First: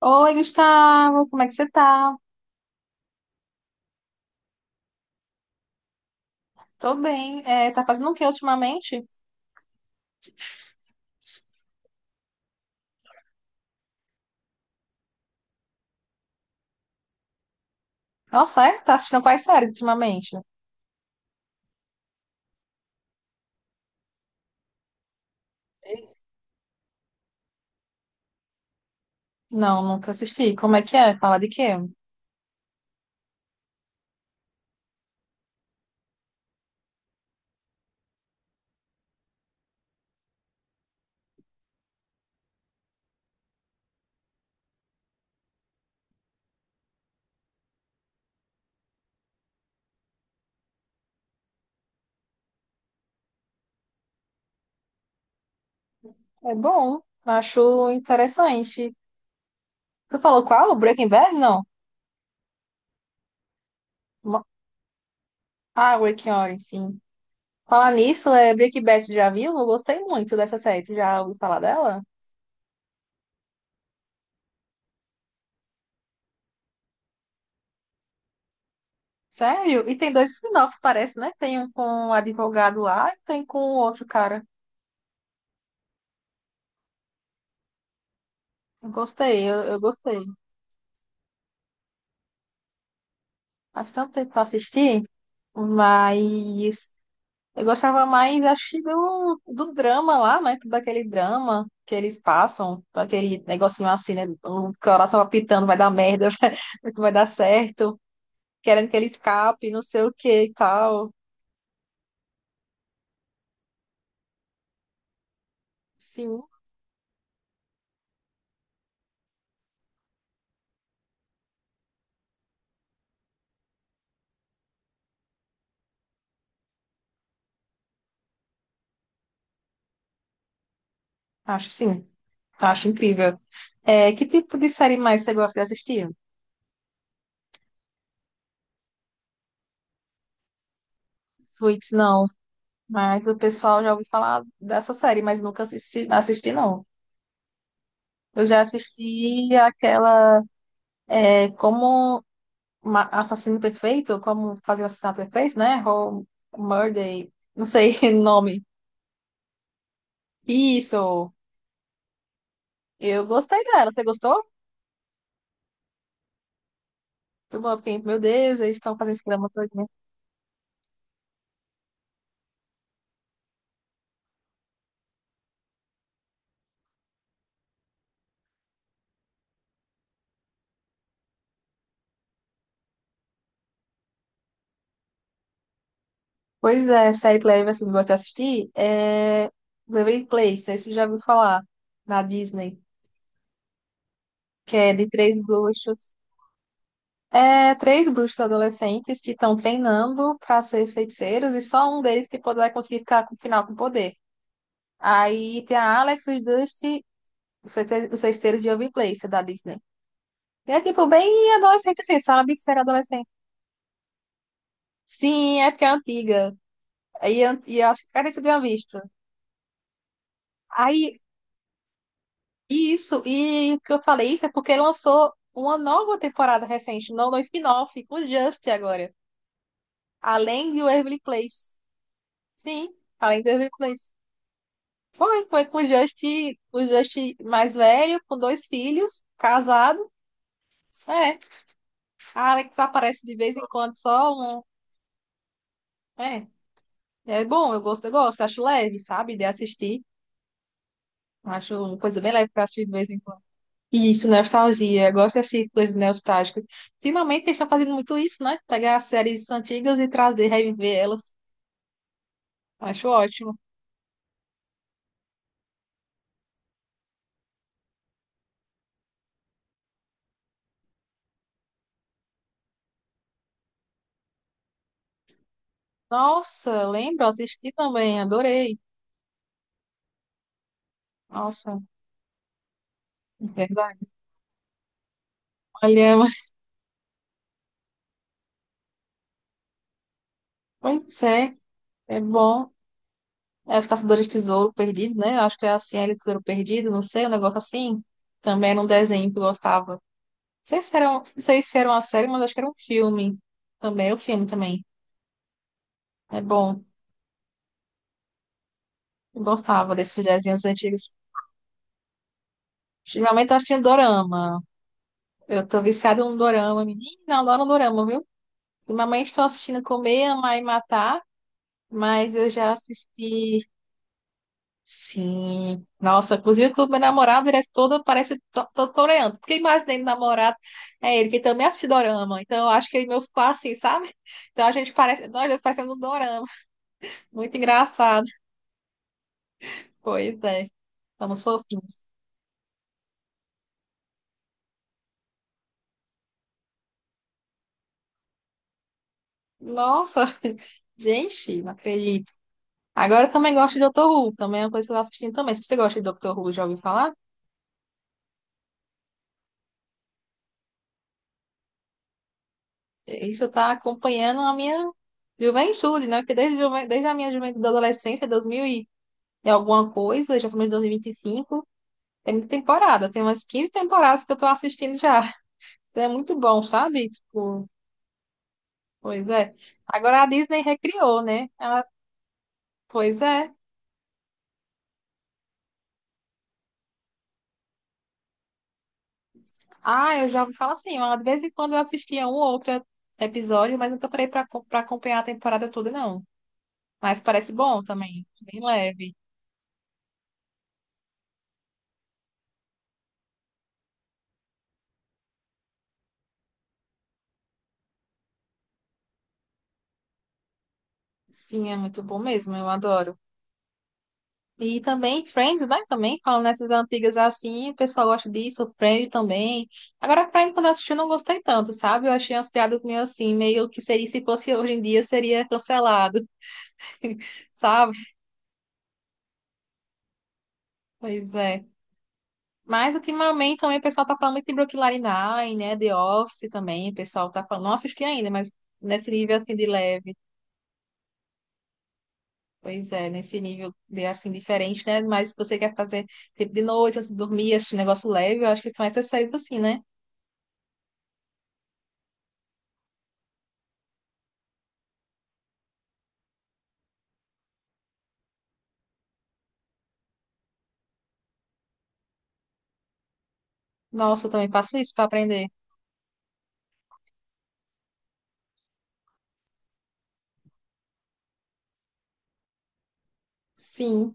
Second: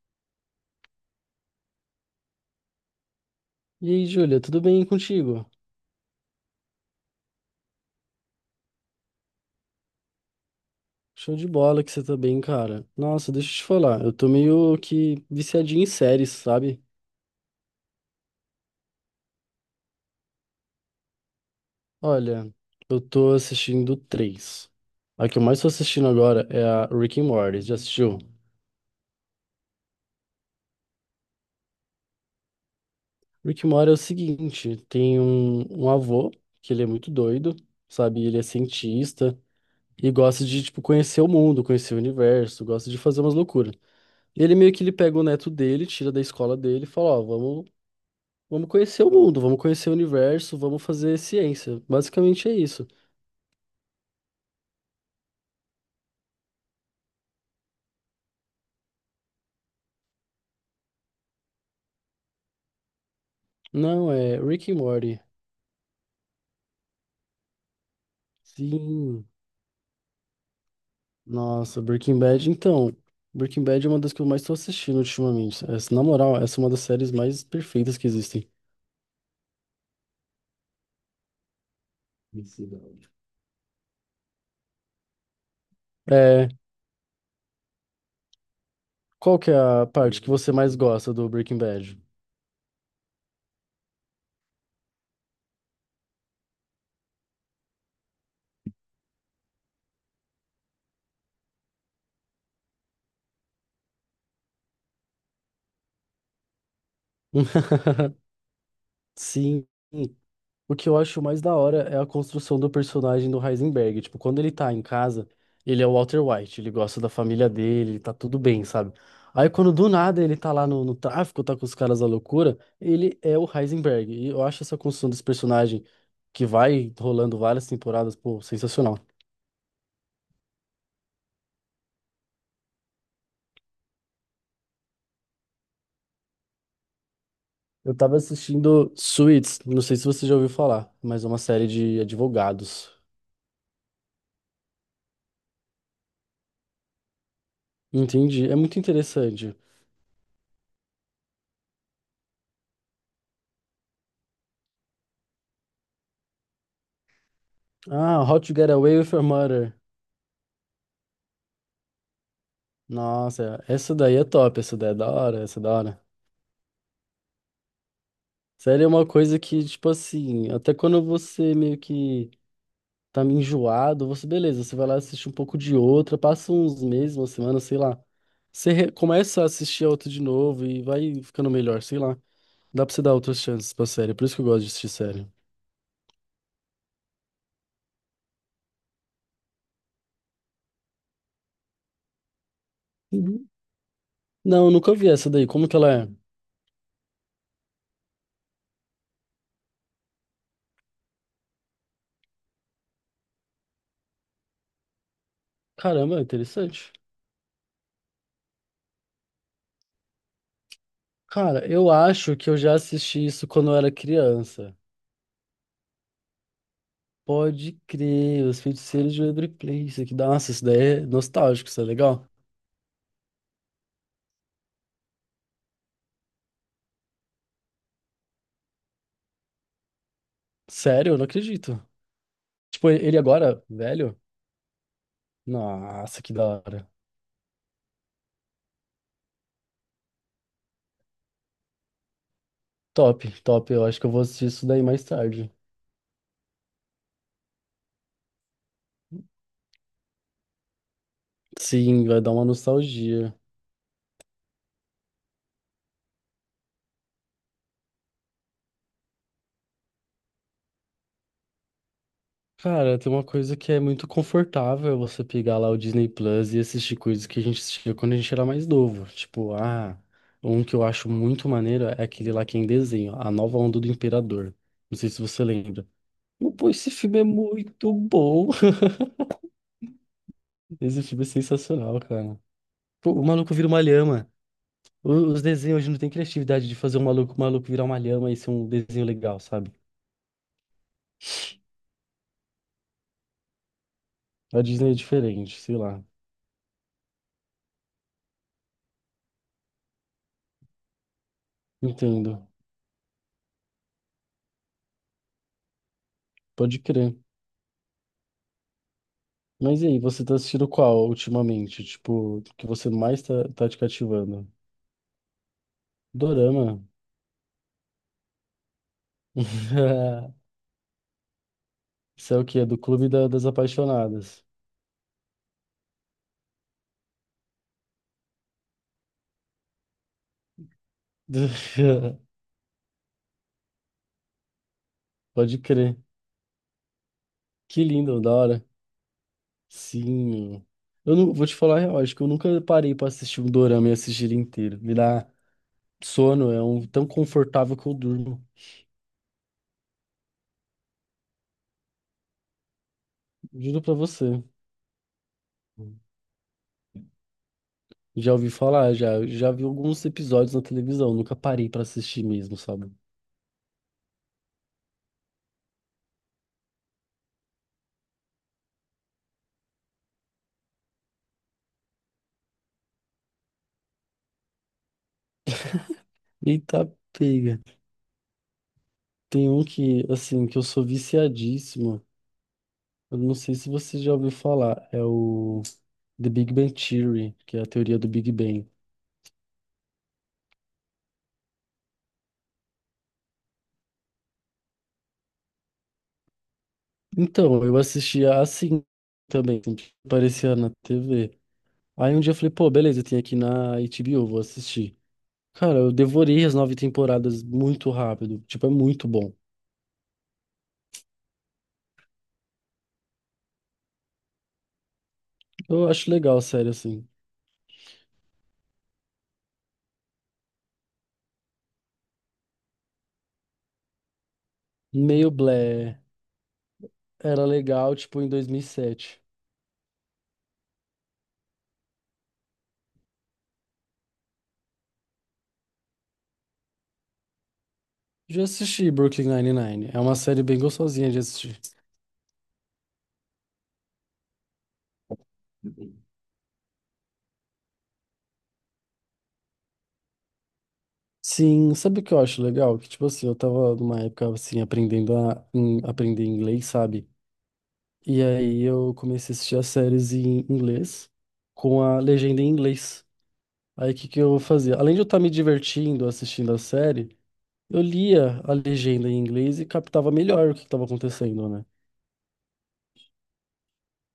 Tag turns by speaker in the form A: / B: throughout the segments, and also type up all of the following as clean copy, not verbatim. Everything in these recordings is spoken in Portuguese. A: Oi, Gustavo, como é que você tá?
B: E aí, Júlia, tudo bem contigo?
A: Tô bem. É, tá fazendo o que ultimamente?
B: Show de bola que você tá bem, cara. Nossa, deixa eu te falar, eu tô meio que viciadinho em séries, sabe?
A: Nossa, é? Tá assistindo quais séries ultimamente?
B: Olha, eu tô assistindo três. A que eu mais tô assistindo
A: Isso.
B: agora é a Rick and Morty, já assistiu?
A: Não, nunca assisti. Como é que é? Fala de quê?
B: Rick and Morty é o seguinte, tem um avô, que ele é muito doido, sabe? Ele é cientista e gosta de, tipo, conhecer o mundo, conhecer o universo, gosta de fazer umas loucuras. E ele meio que ele pega o neto dele, tira da escola dele e fala, ó, vamos. Vamos conhecer o mundo, vamos conhecer o universo, vamos fazer ciência. Basicamente é isso.
A: É bom, acho interessante. Tu falou qual? Breaking Bad? Não.
B: Não, é
A: Mo-
B: Rick and Morty.
A: Ah, Breaking Orange, sim. Falar nisso, é Breaking Bad, tu já
B: Sim.
A: viu? Eu gostei muito dessa série. Tu já ouviu falar
B: Nossa,
A: dela?
B: Breaking Bad, então. Breaking Bad é uma das que eu mais tô assistindo ultimamente. Essa, na moral, essa é uma das séries mais perfeitas que existem.
A: Sério? E tem dois spin-offs, parece, né? Tem um com um advogado lá e tem com outro cara.
B: É, qual
A: Gostei,
B: que é
A: eu
B: a
A: gostei.
B: parte que você mais gosta do Breaking Bad?
A: Faz tanto tempo que eu assisti, mas eu gostava mais, acho, que do drama lá, né? Todo aquele drama que eles passam, aquele negocinho assim, né? O coração apitando, vai dar merda, vai dar certo, querendo que ele
B: Sim.
A: escape, não sei o que e
B: O que eu
A: tal.
B: acho mais da hora é a construção do personagem do Heisenberg. Tipo, quando ele tá em casa, ele é o Walter
A: Sim,
B: White, ele gosta da família dele, tá tudo bem, sabe? Aí quando do nada ele tá lá no tráfico, tá com os caras da loucura, ele é o Heisenberg. E eu acho essa construção desse personagem que vai rolando várias temporadas, pô, sensacional.
A: sim, acho incrível. É, que tipo de série mais você gosta de assistir?
B: Eu tava assistindo Suits, não sei se você já ouviu falar, mas é uma série
A: Suits,
B: de
A: não,
B: advogados.
A: mas o pessoal já ouviu falar dessa série, mas nunca assisti, assisti não. Eu
B: Entendi, é
A: já
B: muito
A: assisti
B: interessante.
A: aquela. É como assassino perfeito, como fazer o assassinato perfeito, né? Ou murder, não sei o
B: Ah, How to
A: nome.
B: Get Away with Your Murder.
A: Isso. Eu gostei
B: Nossa,
A: dela.
B: essa
A: Você
B: daí é
A: gostou?
B: top, essa daí é da hora, essa é da hora.
A: Muito bom, eu fiquei, meu Deus, eles
B: Sério, é
A: estão
B: uma
A: fazendo esse
B: coisa
A: drama
B: que,
A: todo, né?
B: tipo assim, até quando você meio que tá meio enjoado, você, beleza, você vai lá assistir um pouco de outra, passa uns meses, uma semana, sei lá. Você começa a assistir a outra de novo e vai ficando melhor, sei lá. Dá pra você dar outras chances pra série, é por isso que eu gosto de assistir série.
A: Pois é, série que leve assim, que eu gosto de assistir é Melrose Place, não, você já ouviu falar na Disney,
B: Uhum. Não,
A: que
B: nunca
A: é
B: vi
A: de
B: essa
A: três
B: daí, como que ela é?
A: bruxos. É, três bruxos adolescentes que estão treinando para ser feiticeiros e só um deles que poderá conseguir ficar com o final com poder. Aí tem a
B: Caramba, é
A: Alex, o
B: interessante.
A: Dusty. Os Feiticeiros, os Feiticeiros de Waverly da Disney. E é tipo bem
B: Cara, eu
A: adolescente assim,
B: acho que
A: sabe?
B: eu já
A: Ser
B: assisti
A: adolescente.
B: isso quando eu era criança.
A: Sim, é porque é antiga.
B: Pode
A: E eu acho que, cara, você
B: crer,
A: tinha
B: os
A: visto.
B: feiticeiros de Waverly Place. Isso aqui, nossa, isso daí é
A: Aí,
B: nostálgico, isso é legal.
A: isso, e o que eu falei isso é porque lançou uma nova temporada recente, no spin-off, com o Just agora. Além de
B: Sério, eu
A: Waverly
B: não
A: Place.
B: acredito.
A: Sim,
B: Tipo, ele
A: além de
B: agora,
A: Waverly Place.
B: velho?
A: Foi, foi com
B: Nossa, que da
A: o
B: hora.
A: Just mais velho, com dois filhos, casado. É, a Alex
B: Top,
A: aparece de vez em
B: top. Eu
A: quando
B: acho que eu vou
A: só
B: assistir
A: um.
B: isso daí mais tarde.
A: É. É bom, eu gosto, acho leve, sabe, de assistir. Acho uma
B: Sim,
A: coisa
B: vai dar
A: bem
B: uma
A: leve pra assistir de vez em
B: nostalgia.
A: quando. E isso, nostalgia. Eu gosto de assistir coisas nostálgicas. Ultimamente eles estão fazendo muito isso, né? Pegar séries antigas e trazer, reviver elas.
B: Cara,
A: Acho
B: tem uma
A: ótimo.
B: coisa que é muito confortável você pegar lá o Disney Plus e assistir coisas que a gente assistia quando a gente era mais novo. Tipo, ah, um que eu acho muito maneiro é aquele lá que é em desenho, A Nova Onda do Imperador. Não sei se você lembra. Pô,
A: Nossa,
B: esse filme é
A: lembro, assisti
B: muito
A: também,
B: bom.
A: adorei.
B: Esse filme é
A: Nossa,
B: sensacional, cara. Pô, o
A: é
B: maluco vira uma
A: verdade.
B: lhama. Os desenhos hoje não tem
A: Olha,
B: criatividade de fazer um maluco, maluco virar uma lhama e ser um desenho legal, sabe?
A: pois é, é bom. É os Caçadores de
B: A
A: Tesouro
B: Disney é
A: Perdido, né? Acho
B: diferente,
A: que é
B: sei
A: assim,
B: lá.
A: era o Tesouro Perdido, não sei, um negócio assim. Também era um desenho que eu gostava. Não sei se era, não sei se era uma série, mas
B: Entendo.
A: acho que era um filme também. O filme também. É
B: Pode
A: bom.
B: crer.
A: Eu
B: Mas e
A: gostava
B: aí,
A: desses
B: você tá
A: desenhos
B: assistindo qual
A: antigos.
B: ultimamente? Tipo, que você mais tá,
A: Ultimamente eu
B: tá te
A: assistindo
B: cativando?
A: dorama. Eu tô viciada num
B: Dorama.
A: dorama, menina. Eu adoro um dorama, viu? Ultimamente estou assistindo Comer, Amar e Matar, mas
B: Isso é o
A: eu
B: quê? É
A: já
B: do Clube da- das
A: assisti.
B: Apaixonadas.
A: Sim. Nossa, inclusive que o meu namorado ele é todo, parece todo coreano. Porque imaginei do namorado é ele que também assiste dorama. Então eu acho que ele é meu, ficou assim, sabe? Então a gente parece. Nós
B: Pode
A: dois parecendo
B: crer.
A: um dorama. Muito
B: Que lindo,
A: engraçado.
B: da hora.
A: Pois
B: Sim.
A: é,
B: Eu não
A: somos
B: vou te falar, a real,
A: fofinhos.
B: acho que eu nunca parei pra assistir um dorama e assistir ele inteiro. Me dá sono, é um tão confortável que eu durmo.
A: Nossa, gente, não acredito. Agora eu também gosto de
B: Juro pra
A: Doctor Who,
B: você.
A: também é uma coisa que eu tô assistindo também. Se você gosta de Doctor Who, já ouviu falar?
B: Já ouvi falar, já, já vi alguns episódios na televisão, nunca parei pra assistir mesmo, sabe?
A: Isso tá acompanhando a minha juventude, né? Porque desde a minha juventude da adolescência, 2000 e alguma coisa, já estamos em 2025, tem muita temporada, tem umas 15 temporadas que eu tô assistindo já. Então é muito bom,
B: Eita,
A: sabe?
B: pega.
A: Tipo, pois
B: Tem
A: é.
B: um que,
A: Agora a
B: assim, que
A: Disney
B: eu sou
A: recriou, né? Ela,
B: viciadíssimo. Eu
A: pois
B: não
A: é.
B: sei se você já ouviu falar, é o The Big Bang Theory, que é a teoria do Big Bang.
A: Ah, eu já ouvi falar assim, ó, de vez em quando eu assistia um ou outro episódio, mas nunca parei para acompanhar a temporada toda, não. Mas parece
B: Então, eu
A: bom também,
B: assistia
A: bem
B: assim
A: leve.
B: também, sempre que aparecia na TV. Aí um dia eu falei, pô, beleza, tem aqui na HBO, vou assistir. Cara, eu devorei as nove temporadas muito rápido. Tipo, é muito bom.
A: Sim, é muito bom mesmo, eu adoro. E também Friends, né?
B: Eu acho
A: Também,
B: legal,
A: falando nessas
B: sério, assim.
A: antigas assim, o pessoal gosta disso, Friends também. Agora, Friends, quando eu assisti, eu não gostei tanto, sabe? Eu achei umas piadas meio assim, meio que seria, se fosse hoje em dia,
B: Meio
A: seria
B: blé.
A: cancelado,
B: Era
A: sabe?
B: legal, tipo, em 2007.
A: Pois é. Mas ultimamente também o pessoal tá falando muito de Brooklyn Nine-Nine, né? The Office também, o pessoal tá falando. Não assisti ainda,
B: Já
A: mas
B: assisti
A: nesse
B: Brooklyn
A: nível assim de
B: Nine-Nine. É uma
A: leve.
B: série bem gostosinha de assistir.
A: Pois é, nesse nível de assim diferente, né? Mas se você quer fazer tipo de noite, antes de dormir, esse negócio leve, eu acho que são essas séries assim, né?
B: Sim, sabe o que eu acho legal? Que, tipo assim, eu tava numa época, assim, aprendendo a aprender inglês, sabe? E aí eu comecei a assistir as séries em inglês com a legenda em inglês. Aí o que que
A: Nossa, eu
B: eu
A: também
B: fazia?
A: faço isso
B: Além de eu
A: para
B: estar me
A: aprender.
B: divertindo assistindo a série, eu lia a legenda em inglês e captava melhor o que estava acontecendo, né?
A: Sim,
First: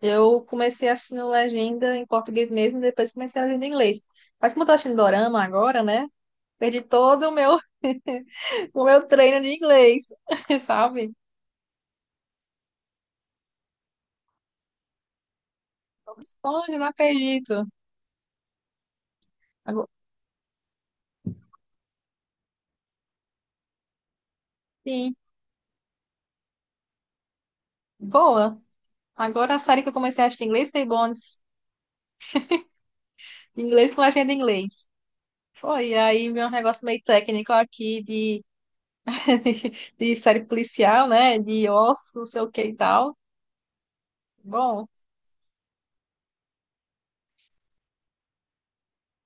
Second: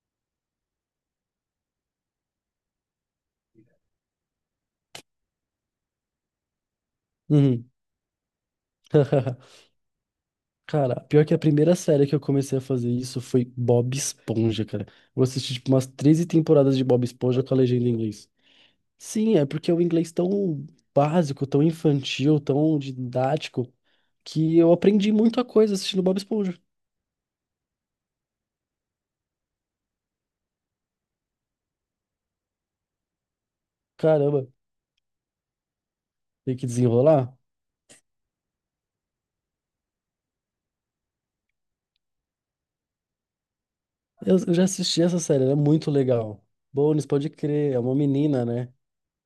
A: eu comecei assistindo legenda em português mesmo, depois comecei a legenda em inglês. Mas como eu tô assistindo dorama agora, né? Perdi todo o meu,
B: Uhum.
A: o meu treino de inglês,
B: Cara,
A: sabe?
B: pior que a primeira série que eu comecei a fazer isso foi Bob Esponja, cara. Eu assisti tipo umas treze
A: Esponja,
B: temporadas de
A: não
B: Bob Esponja com a
A: acredito.
B: legenda em inglês. Sim, é porque é um
A: Agora-
B: inglês tão básico, tão infantil, tão didático, que eu aprendi
A: sim,
B: muita coisa assistindo Bob Esponja.
A: boa. Agora a série que eu comecei a assistir em inglês foi Bones. Em inglês com legenda em
B: Caramba,
A: inglês. Foi, e aí meu
B: tem que
A: negócio meio
B: desenrolar?
A: técnico aqui de, de série policial, né? De ossos, não sei o que e tal.
B: Eu já
A: Bom,
B: assisti essa série, ela é muito legal. Bones, pode crer, é uma menina, né?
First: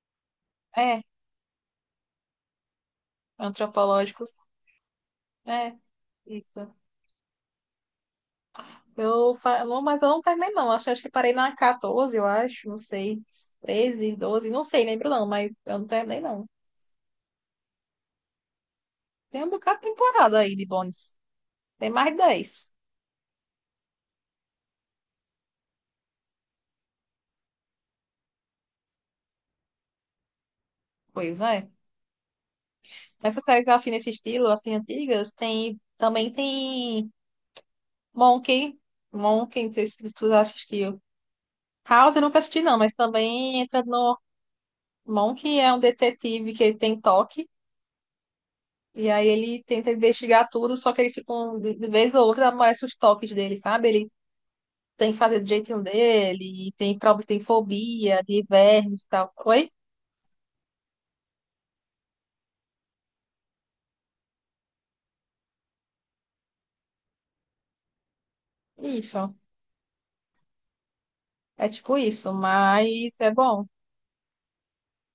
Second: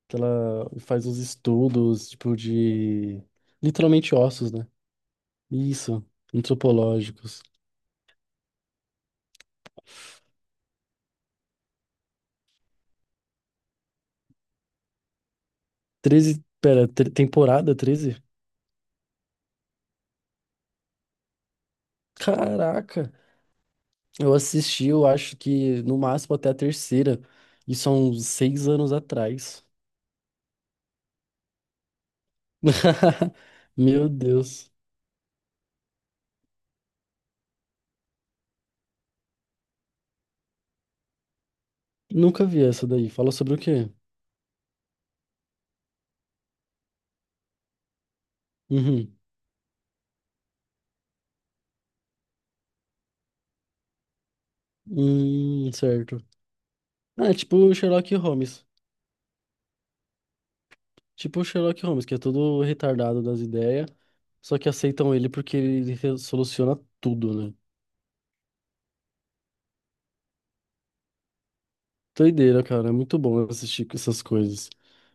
B: Que ela
A: é,
B: faz uns estudos, tipo, de... Literalmente
A: antropológicos.
B: ossos, né?
A: É,
B: Isso,
A: isso.
B: antropológicos.
A: Não, mas eu não terminei, não. Acho, acho que parei na quatorze, eu acho. Não sei. Treze, doze, não sei, lembro não, mas eu não terminei,
B: 13,
A: não.
B: pera, temporada 13.
A: Tem um bocado de temporada aí de Bones. Tem mais de 10.
B: Caraca! Eu assisti, eu acho que no máximo até a terceira. Isso são 6 anos atrás.
A: Pois é. Essas séries assim nesse
B: Meu
A: estilo,
B: Deus.
A: assim, antigas, tem também tem Monk. Monk, não sei se tu já assistiu. House eu nunca
B: Nunca
A: assisti,
B: vi
A: não,
B: essa
A: mas
B: daí. Fala sobre o
A: também entra
B: quê?
A: no. Monk é um detetive que ele tem toque. E
B: Uhum.
A: aí ele tenta investigar tudo, só que ele fica um, de vez ou outra aparece os toques dele, sabe? Ele tem que fazer do jeitinho
B: Certo.
A: dele, e tem problema,
B: Ah, é
A: tem
B: tipo Sherlock
A: fobia de
B: Holmes.
A: vermes e tal. Oi?
B: Tipo o Sherlock Holmes, que é todo retardado das ideias, só que aceitam ele porque ele soluciona tudo, né?
A: Isso. É tipo isso,
B: Doideira, cara, é muito
A: mas é
B: bom
A: bom.
B: assistir com essas coisas.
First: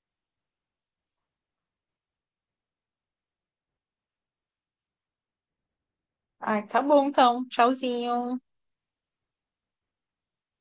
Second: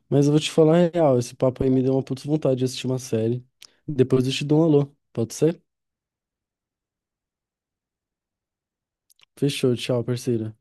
B: Mas eu vou te falar a real, esse papo aí me deu uma puta vontade de assistir uma série. Depois eu te dou um alô, pode ser?
A: Ai, tá bom então. Tchauzinho.
B: Fechou, tchau, parceiro.